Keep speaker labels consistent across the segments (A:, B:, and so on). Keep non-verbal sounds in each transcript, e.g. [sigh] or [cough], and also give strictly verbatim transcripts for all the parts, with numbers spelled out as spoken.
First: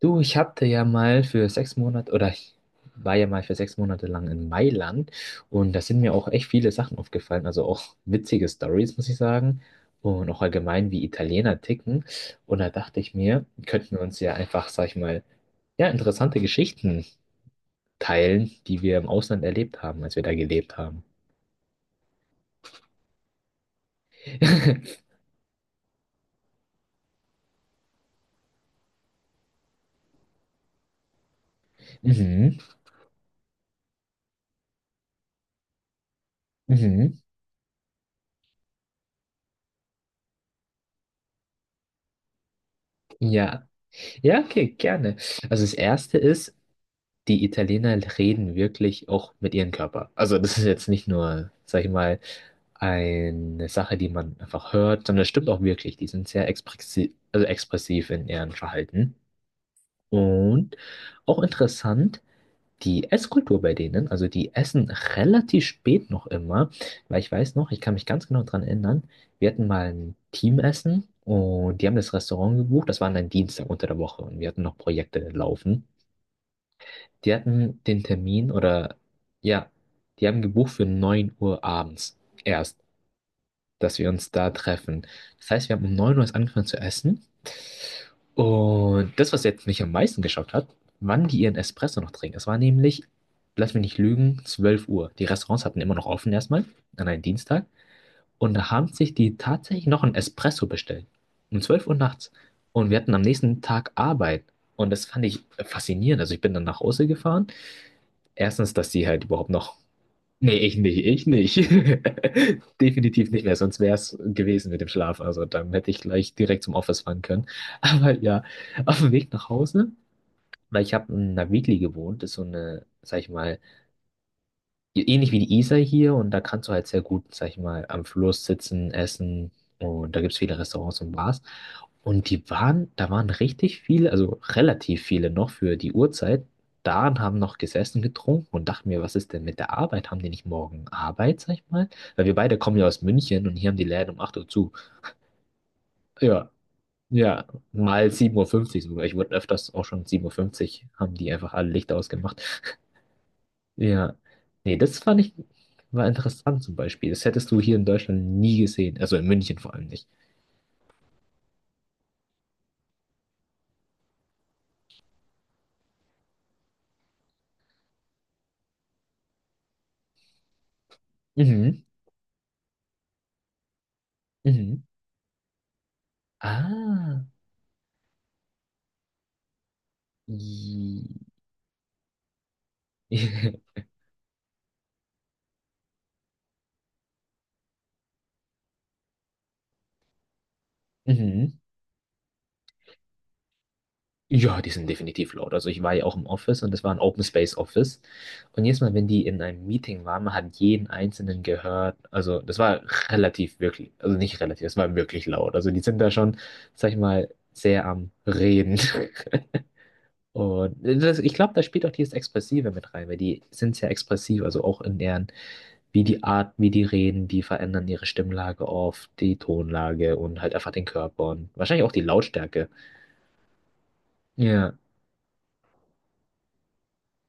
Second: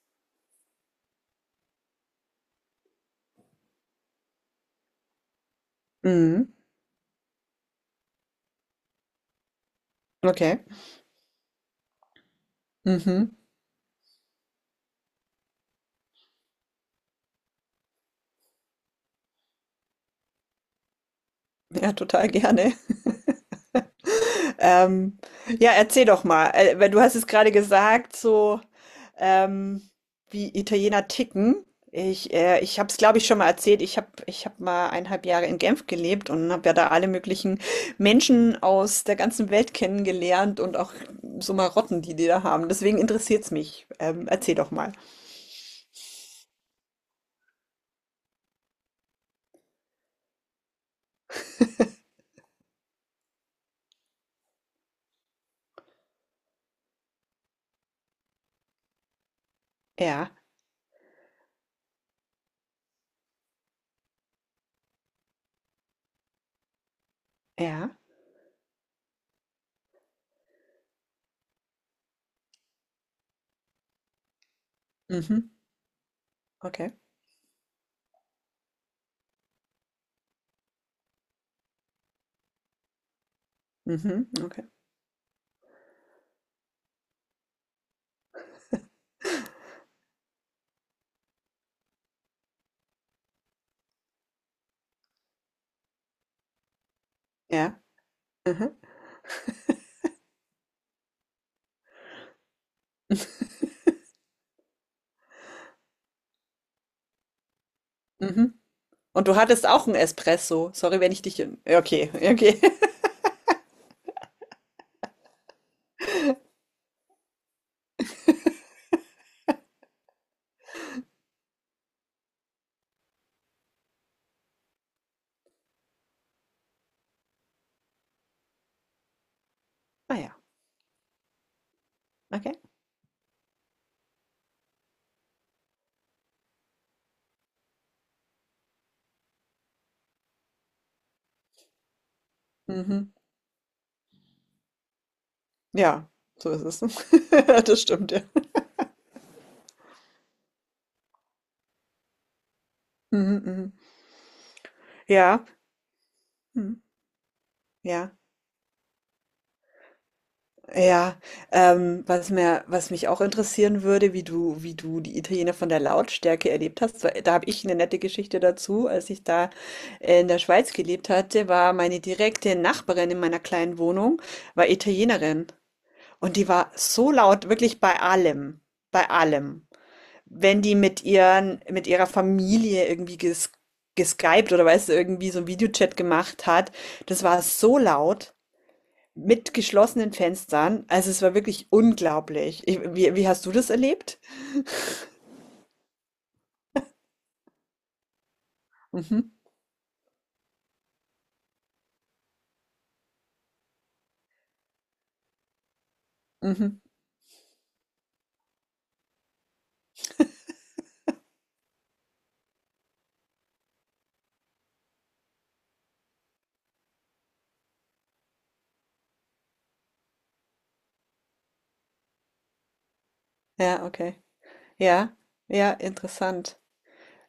A: Du, ich hatte ja mal für sechs Monate oder ich war ja mal für sechs Monate lang in Mailand und da sind mir auch echt
B: Mhm.
A: viele Sachen aufgefallen, also auch witzige Stories, muss ich sagen, und auch
B: Okay.
A: allgemein, wie Italiener ticken. Und da dachte ich
B: Mhm.
A: mir, könnten wir uns ja einfach, sag ich mal, ja, interessante Geschichten teilen, die wir im Ausland erlebt haben, als wir da gelebt haben.
B: Ja, total gerne. [laughs]
A: [laughs]
B: Ähm, ja, erzähl doch mal. Äh, weil du hast es gerade gesagt, so ähm, wie Italiener ticken. Ich,
A: Mhm,
B: äh, ich habe es, glaube ich, schon mal erzählt. Ich habe ich hab mal eineinhalb Jahre in Genf gelebt und habe ja da alle
A: mhm,
B: möglichen Menschen aus der ganzen Welt kennengelernt und auch so Marotten, die die da haben. Deswegen interessiert es
A: ja.
B: mich. Ähm,
A: Ja,
B: erzähl
A: okay,
B: doch mal.
A: gerne. Also das erste ist, die Italiener reden wirklich auch mit ihrem Körper. Also das ist jetzt nicht nur, sag ich mal, eine Sache, die man einfach hört, sondern das stimmt auch wirklich. Die sind sehr expressiv, also expressiv in ihrem Verhalten.
B: Ja,
A: Und auch interessant, die Esskultur bei denen, also die essen relativ spät noch immer, weil ich weiß noch, ich kann
B: ja.
A: mich ganz genau dran erinnern, wir hatten mal ein Teamessen und die haben das Restaurant gebucht, das war dann Dienstag unter der Woche und wir hatten noch Projekte
B: Mhm.
A: laufen.
B: Okay.
A: Die hatten den Termin oder ja, die haben gebucht für neun Uhr abends erst, dass wir
B: Mhm.
A: uns da
B: Okay.
A: treffen. Das heißt, wir haben um neun Uhr erst angefangen zu essen. Und das, was jetzt mich am meisten geschockt hat, wann die ihren Espresso noch trinken. Es war nämlich, lass mich nicht lügen, zwölf Uhr. Die Restaurants hatten immer noch offen erstmal an einem Dienstag.
B: Ja.
A: Und da
B: Mhm.
A: haben sich die tatsächlich noch einen Espresso bestellt. Um zwölf Uhr nachts. Und wir hatten am nächsten Tag Arbeit. Und das fand ich faszinierend. Also ich bin dann nach Hause gefahren.
B: Mhm.
A: Erstens, dass sie halt
B: Und du
A: überhaupt
B: hattest
A: noch
B: auch einen
A: Nee,
B: Espresso.
A: ich
B: Sorry,
A: nicht,
B: wenn ich
A: ich
B: dich, ja,
A: nicht.
B: okay, okay. [laughs]
A: [laughs] Definitiv nicht mehr, sonst wäre es gewesen mit dem Schlaf. Also dann hätte ich gleich direkt zum Office fahren können. [laughs] Aber ja, auf dem Weg nach Hause, weil ich habe in einer Weekly gewohnt, das ist so eine, sag ich mal, ähnlich wie die Isar hier und da kannst du halt sehr gut, sag ich mal, am Fluss sitzen, essen und
B: Ah
A: da gibt es
B: ja,
A: viele Restaurants und Bars. Und die
B: okay.
A: waren, da waren richtig viele, also relativ viele noch für die Uhrzeit da und haben noch gesessen, getrunken und dachten mir, was ist denn mit der Arbeit? Haben die nicht morgen Arbeit, sag ich mal? Weil wir beide kommen ja aus
B: Mhm.
A: München und hier haben die Läden um acht Uhr zu.
B: Ja,
A: Ja,
B: so ist es.
A: ja,
B: [laughs] Das stimmt,
A: mal
B: ja.
A: sieben Uhr fünfzig sogar. Ich wurde öfters auch schon sieben Uhr fünfzig haben die einfach alle Lichter ausgemacht.
B: Mhm, mhm.
A: Ja, nee, das fand ich
B: Ja.
A: war interessant zum
B: Mhm.
A: Beispiel. Das hättest du hier in
B: Ja.
A: Deutschland nie gesehen. Also in München vor allem nicht.
B: Ja. Ähm, was mir was mich auch interessieren würde, wie du wie du die Italiener von der Lautstärke erlebt hast, weil da habe ich eine nette Geschichte dazu. Als ich da in der Schweiz gelebt hatte, war
A: Mhm,
B: meine direkte Nachbarin in meiner kleinen Wohnung war
A: mhm.
B: Italienerin. Und die war so
A: Ah,
B: laut, wirklich bei allem, bei allem. Wenn die mit
A: i-
B: ihren, mit ihrer Familie irgendwie ges
A: [laughs]
B: geskypt oder weißt du, irgendwie so einen Videochat gemacht hat, das war so laut mit geschlossenen Fenstern. Also es war
A: mhm.
B: wirklich unglaublich. Ich, wie, wie hast du das erlebt?
A: Ja, die sind definitiv laut. Also ich war ja auch im Office und das war ein Open Space Office. Und jedes Mal, wenn die
B: Mhm,
A: in einem Meeting waren, man hat jeden Einzelnen gehört. Also das war relativ wirklich, also nicht relativ, das war wirklich laut. Also die sind da schon,
B: mhm.
A: sag ich mal, sehr am Reden. [laughs] Und das, ich glaube, da spielt auch dieses Expressive mit rein, weil die sind sehr expressiv, also auch in deren, wie die Art, wie die reden, die verändern ihre Stimmlage auf die Tonlage und halt einfach den Körper und wahrscheinlich auch die Lautstärke.
B: Ja, okay.
A: Ja.
B: Ja, ja, interessant.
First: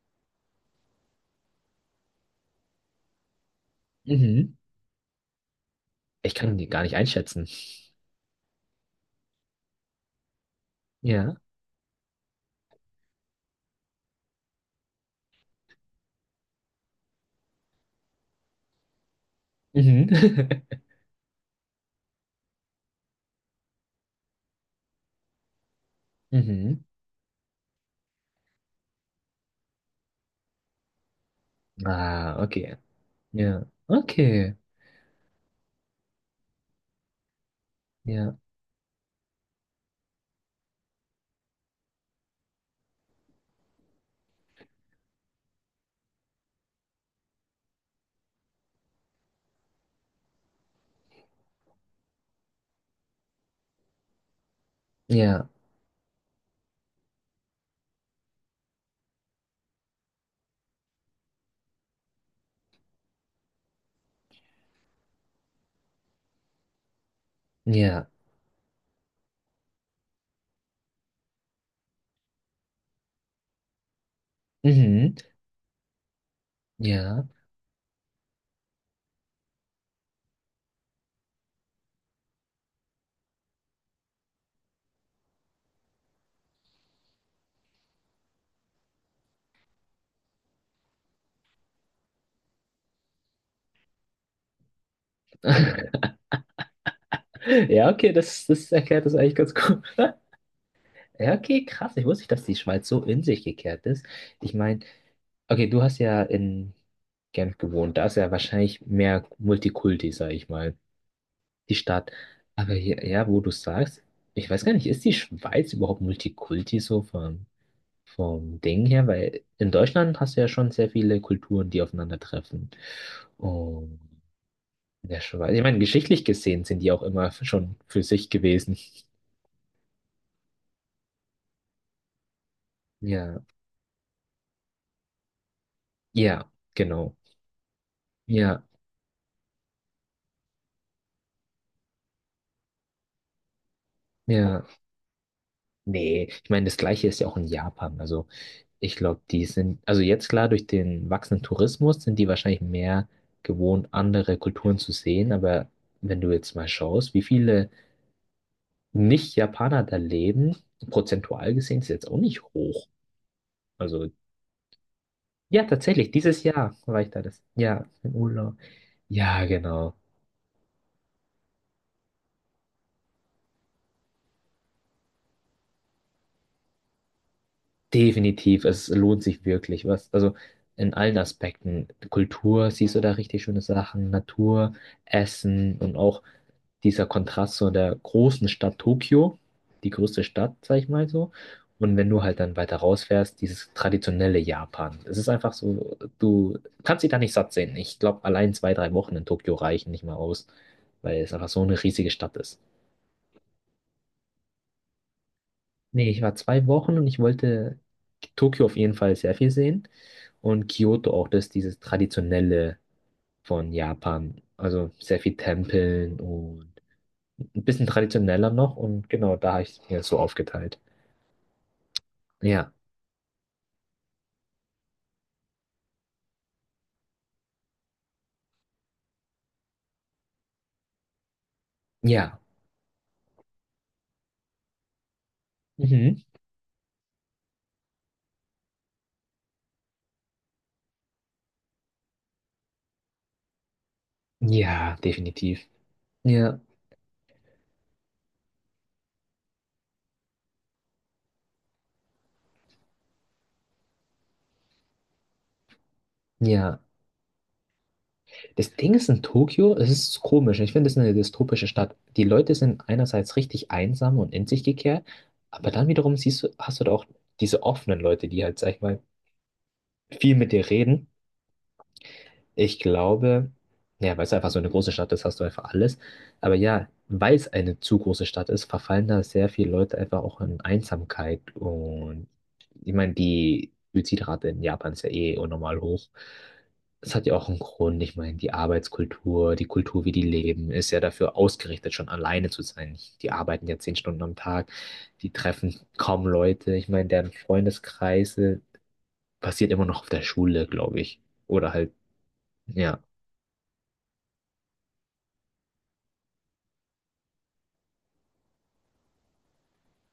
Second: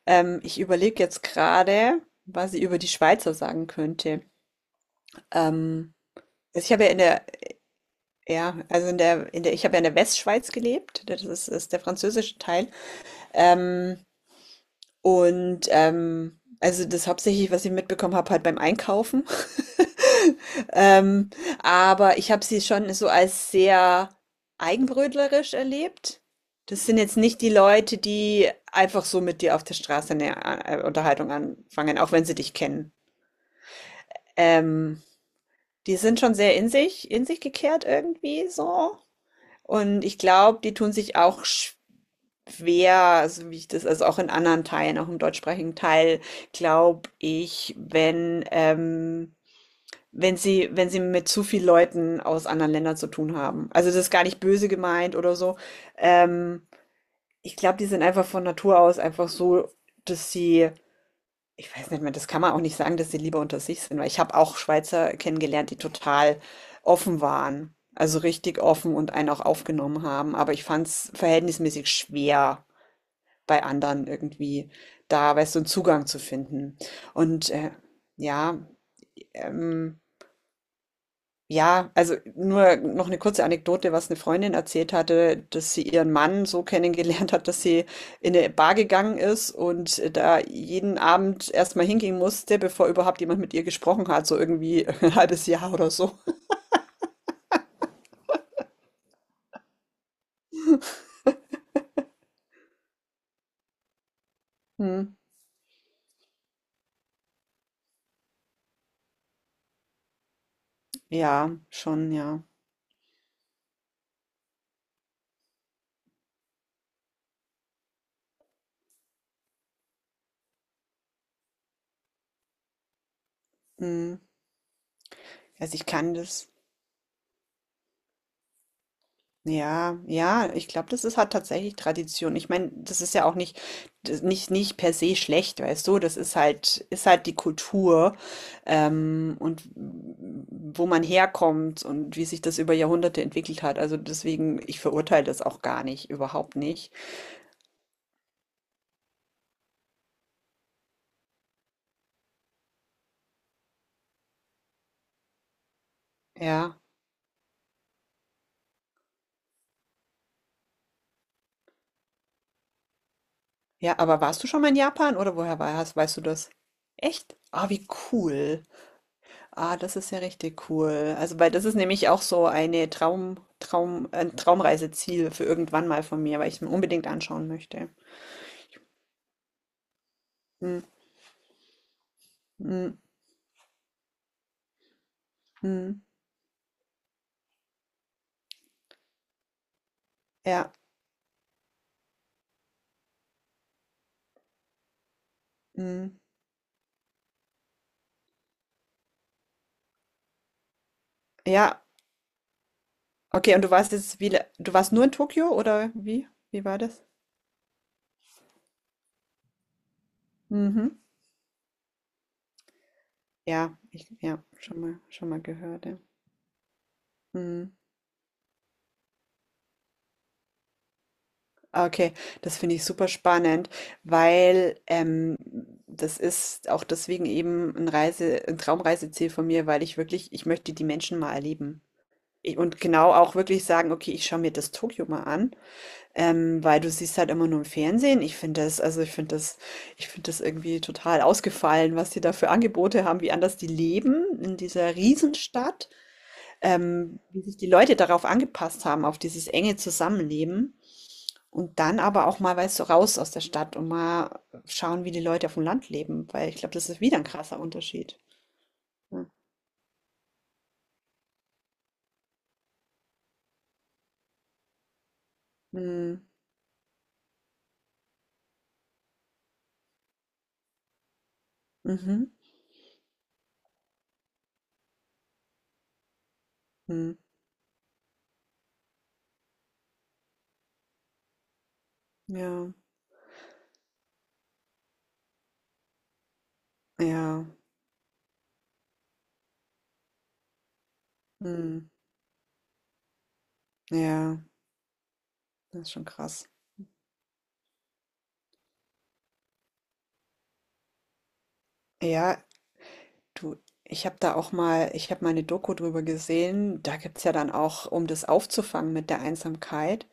B: Ähm, ich überlege jetzt gerade, was ich über die Schweizer sagen könnte.
A: Mhm.
B: Ähm,
A: Ich kann
B: also
A: die
B: ich
A: gar
B: habe ja
A: nicht
B: in der
A: einschätzen.
B: ja, also in der, in der, ich habe ja in der Westschweiz gelebt, das
A: Ja.
B: ist, ist der französische Teil. Ähm, und ähm, also das hauptsächlich, was ich mitbekommen habe, halt beim Einkaufen. [laughs]
A: Mhm. [laughs]
B: Ähm, aber ich habe sie schon so als sehr eigenbrötlerisch erlebt.
A: Mhm.
B: Das sind jetzt nicht die Leute, die einfach so mit dir auf der Straße eine äh, Unterhaltung anfangen, auch wenn
A: Ah,
B: sie dich
A: okay.
B: kennen.
A: Ja. Okay.
B: Ähm, die sind schon sehr in sich, in sich gekehrt
A: Ja.
B: irgendwie so. Und ich glaube, die tun sich auch schwer Schwer, also wie ich das, also auch in anderen Teilen, auch im deutschsprachigen Teil, glaube ich, wenn, ähm, wenn sie, wenn sie mit zu viel Leuten aus anderen Ländern zu tun haben. Also das ist gar nicht böse gemeint oder
A: Ja.
B: so. Ähm, ich glaube, die sind einfach von Natur aus einfach so, dass sie, ich weiß nicht mehr, das kann man auch nicht sagen, dass sie lieber unter sich sind, weil ich habe auch Schweizer kennengelernt, die total offen waren.
A: Ja.
B: Also richtig offen und einen auch aufgenommen haben. Aber ich fand es verhältnismäßig schwer bei anderen irgendwie
A: Mhm.
B: da, weißt du, 'n Zugang zu finden.
A: Ja.
B: Und, äh, ja, ähm ja, also nur noch eine kurze Anekdote, was eine Freundin erzählt hatte, dass sie ihren Mann so kennengelernt hat, dass sie in eine Bar gegangen ist und da jeden Abend erstmal mal hingehen musste, bevor überhaupt jemand mit ihr gesprochen hat, so irgendwie [laughs] 'n halbes Jahr oder
A: [laughs]
B: so.
A: Ja, okay, das, das erklärt das eigentlich ganz gut. [laughs] Ja, okay, krass. Ich wusste nicht, dass die Schweiz so in sich gekehrt ist. Ich meine,
B: Mhm.
A: okay, du hast ja in Genf gewohnt. Da ist ja wahrscheinlich mehr Multikulti, sag ich mal,
B: Ja,
A: die Stadt.
B: schon, ja.
A: Aber hier, ja, wo du sagst, ich weiß gar nicht, ist die Schweiz überhaupt Multikulti so vom, vom, Ding her? Weil in Deutschland hast du ja schon sehr viele Kulturen, die aufeinandertreffen. Und
B: Mhm.
A: in der Schweiz, ich
B: Also,
A: meine,
B: ich kann
A: geschichtlich
B: das,
A: gesehen sind die auch immer schon für sich gewesen.
B: ja, ja, ich glaube, das ist halt tatsächlich Tradition. Ich meine, das ist ja auch
A: Ja,
B: nicht, das- nicht, nicht per se schlecht, weißt du? Das ist
A: ja,
B: halt, ist
A: genau.
B: halt die Kultur,
A: Ja,
B: ähm, und wo man herkommt und wie sich das über Jahrhunderte entwickelt hat. Also deswegen,
A: ja.
B: ich verurteile das auch gar nicht,
A: Nee, ich
B: überhaupt
A: meine, das
B: nicht.
A: Gleiche ist ja auch in Japan. Also ich glaube, die sind, also jetzt klar, durch den wachsenden Tourismus sind die wahrscheinlich mehr gewohnt, andere Kulturen zu sehen. Aber wenn du jetzt mal
B: Ja,
A: schaust, wie viele Nicht-Japaner da leben, prozentual gesehen ist jetzt auch nicht hoch.
B: ja,
A: Also
B: aber warst du schon mal in Japan oder woher
A: ja,
B: war-
A: tatsächlich,
B: weißt du
A: dieses
B: das?
A: Jahr war ich da,
B: Echt?
A: das
B: Ah,
A: ja
B: wie
A: im Urlaub.
B: cool.
A: Ja,
B: Ah,
A: genau.
B: das ist ja richtig cool. Also, weil das ist nämlich auch so eine Traum, Traum, ein Traumreiseziel für irgendwann mal von mir, weil ich es mir unbedingt anschauen möchte.
A: Definitiv, es lohnt sich wirklich was. Also
B: Hm,
A: in allen Aspekten. Kultur,
B: hm,
A: siehst du da richtig schöne Sachen, Natur, Essen und
B: hm,
A: auch dieser Kontrast so der großen Stadt Tokio, die größte Stadt,
B: ja,
A: sag ich mal so. Und wenn du halt dann weiter rausfährst, dieses traditionelle Japan. Es ist einfach so,
B: hm,
A: du kannst dich da nicht satt sehen. Ich glaube, allein zwei, drei Wochen in Tokio reichen nicht mal aus, weil es einfach so eine
B: ja.
A: riesige Stadt ist.
B: Okay, und du warst jetzt wieder, du warst nur in Tokio oder
A: Nee, ich
B: wie?
A: war
B: Wie
A: zwei
B: war
A: Wochen
B: das?
A: und ich wollte Tokio auf jeden Fall sehr viel sehen. Und
B: Mhm.
A: Kyoto auch, das ist dieses traditionelle von
B: Ja, ich,
A: Japan.
B: ja, schon
A: Also
B: mal,
A: sehr
B: schon
A: viel
B: mal gehört, ja.
A: Tempeln und ein
B: Hm.
A: bisschen traditioneller noch und genau, da habe ich es mir so aufgeteilt.
B: Ah, okay, das
A: Ja,
B: finde ich super spannend, weil ähm, das ist auch deswegen eben ein Reise, ein Traumreiseziel von mir, weil ich wirklich, ich möchte die Menschen mal erleben.
A: ja,
B: Ich- Und genau auch wirklich sagen, okay, ich schaue mir das Tokio mal an,
A: mhm.
B: ähm, weil du siehst halt immer nur im Fernsehen. Ich finde das, also ich finde das, ich finde das irgendwie total ausgefallen, was die da für Angebote haben, wie anders die leben in dieser
A: Ja, definitiv.
B: Riesenstadt,
A: Ja,
B: ähm, wie sich die Leute darauf angepasst haben, auf dieses enge Zusammenleben. Und dann aber auch mal, weißt du, raus aus der Stadt und mal schauen, wie die Leute auf dem Land leben, weil ich glaube,
A: ja.
B: das ist wieder ein krasser Unterschied.
A: Das Ding ist in
B: Ja.
A: Tokio, es ist komisch. Ich finde, es ist eine dystopische Stadt. Die Leute sind einerseits richtig einsam und in sich gekehrt, aber dann wiederum
B: Mhm.
A: siehst du, hast du da auch diese offenen Leute, die halt, sag ich mal, viel mit dir reden.
B: Mhm.
A: Ich glaube, ja, weil es einfach so eine große Stadt ist, hast du einfach alles. Aber ja,
B: Mhm.
A: weil es eine zu große Stadt ist, verfallen da sehr viele Leute einfach auch in Einsamkeit. Und
B: Ja,
A: ich meine, die Suizidrate in Japan ist ja eh unnormal hoch. Das hat ja
B: ja,
A: auch einen Grund. Ich meine, die Arbeitskultur, die Kultur, wie die leben, ist ja dafür
B: mhm.
A: ausgerichtet, schon alleine zu sein. Die arbeiten ja zehn Stunden am
B: Ja,
A: Tag, die treffen
B: das ist schon
A: kaum
B: krass.
A: Leute. Ich meine, deren Freundeskreise basiert immer noch auf der Schule, glaube ich. Oder halt.
B: Ja,
A: Ja,
B: du, ich habe da auch mal, ich habe mal eine Doku drüber gesehen. Da gibt es ja dann auch, um das aufzufangen mit der Einsamkeit,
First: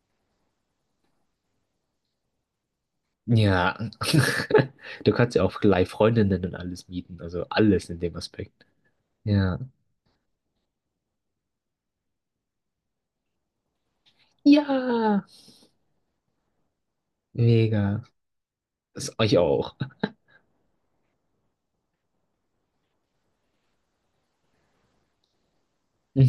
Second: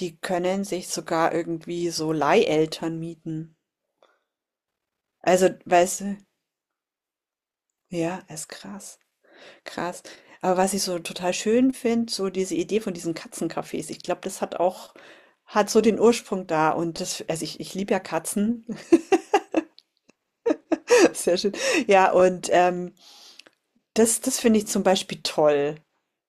B: die können sich sogar irgendwie so Leiheltern mieten.
A: ja, [laughs] du kannst ja
B: Also,
A: auch gleich
B: weißt du,
A: Freundinnen und alles mieten, also alles in dem
B: ja, ist
A: Aspekt.
B: krass.
A: Ja.
B: Krass. Aber was ich so total schön finde, so diese Idee von diesen Katzencafés, ich glaube, das hat
A: Ja,
B: auch, hat so den Ursprung da. Und das, also ich, ich liebe ja
A: mega.
B: Katzen.
A: Das euch auch.
B: [laughs] Sehr schön. Ja, und ähm, das, das finde ich zum Beispiel toll.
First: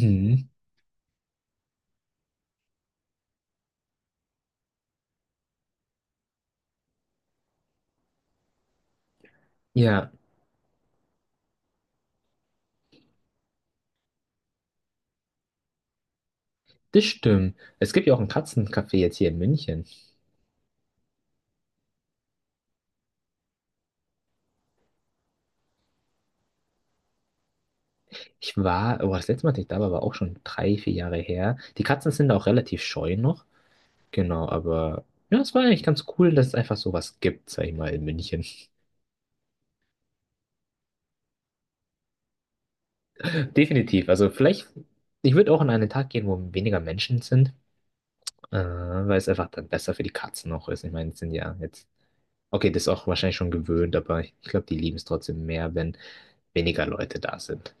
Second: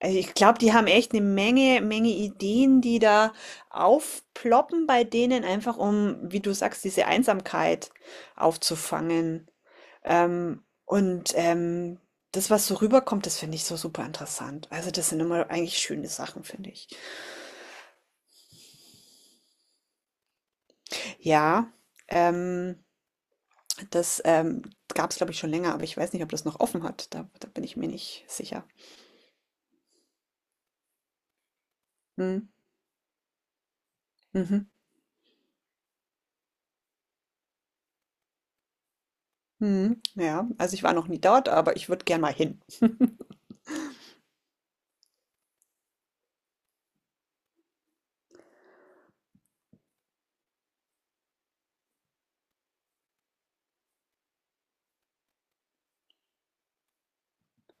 B: Also ich glaube, die haben echt eine Menge, Menge Ideen, die da aufploppen bei denen, einfach um, wie du sagst, diese Einsamkeit aufzufangen.
A: Ja,
B: Ähm, und ähm, das, was so rüberkommt, das finde ich so super interessant. Also das sind immer eigentlich schöne Sachen, finde ich.
A: das stimmt. Es gibt ja auch ein Katzencafé jetzt hier in München.
B: Ja, ähm, das ähm, gab es, glaube ich, schon länger, aber ich weiß nicht, ob das noch offen hat. Da, da bin ich mir nicht
A: Ich
B: sicher.
A: war, oh, das letzte Mal, dass ich da war, war auch schon drei, vier Jahre her. Die Katzen sind auch
B: Hm,
A: relativ scheu noch. Genau,
B: mhm.
A: aber ja, es war eigentlich ganz cool, dass es einfach sowas gibt, sag ich mal, in München.
B: Mhm. Ja, also ich war noch nie dort, aber ich würde gern mal hin.
A: [laughs] Definitiv. Also vielleicht, ich würde auch an einen Tag gehen, wo weniger Menschen sind. Äh, weil es einfach dann besser für die Katzen auch ist. Ich meine, es sind ja jetzt, okay, das ist auch wahrscheinlich schon gewöhnt, aber ich glaube, die lieben es trotzdem mehr, wenn weniger Leute da sind.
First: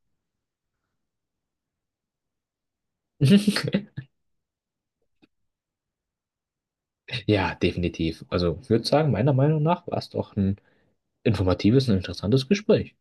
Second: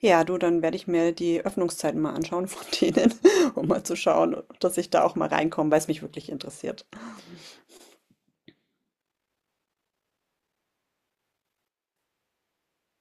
B: Ja, du, dann werde ich mir die Öffnungszeiten mal anschauen von denen, [laughs] um mal zu
A: [laughs]
B: schauen, dass ich da auch mal reinkomme, weil es mich wirklich interessiert.
A: Ja, definitiv. Also, ich würde sagen, meiner Meinung nach war es doch ein informatives und interessantes Gespräch.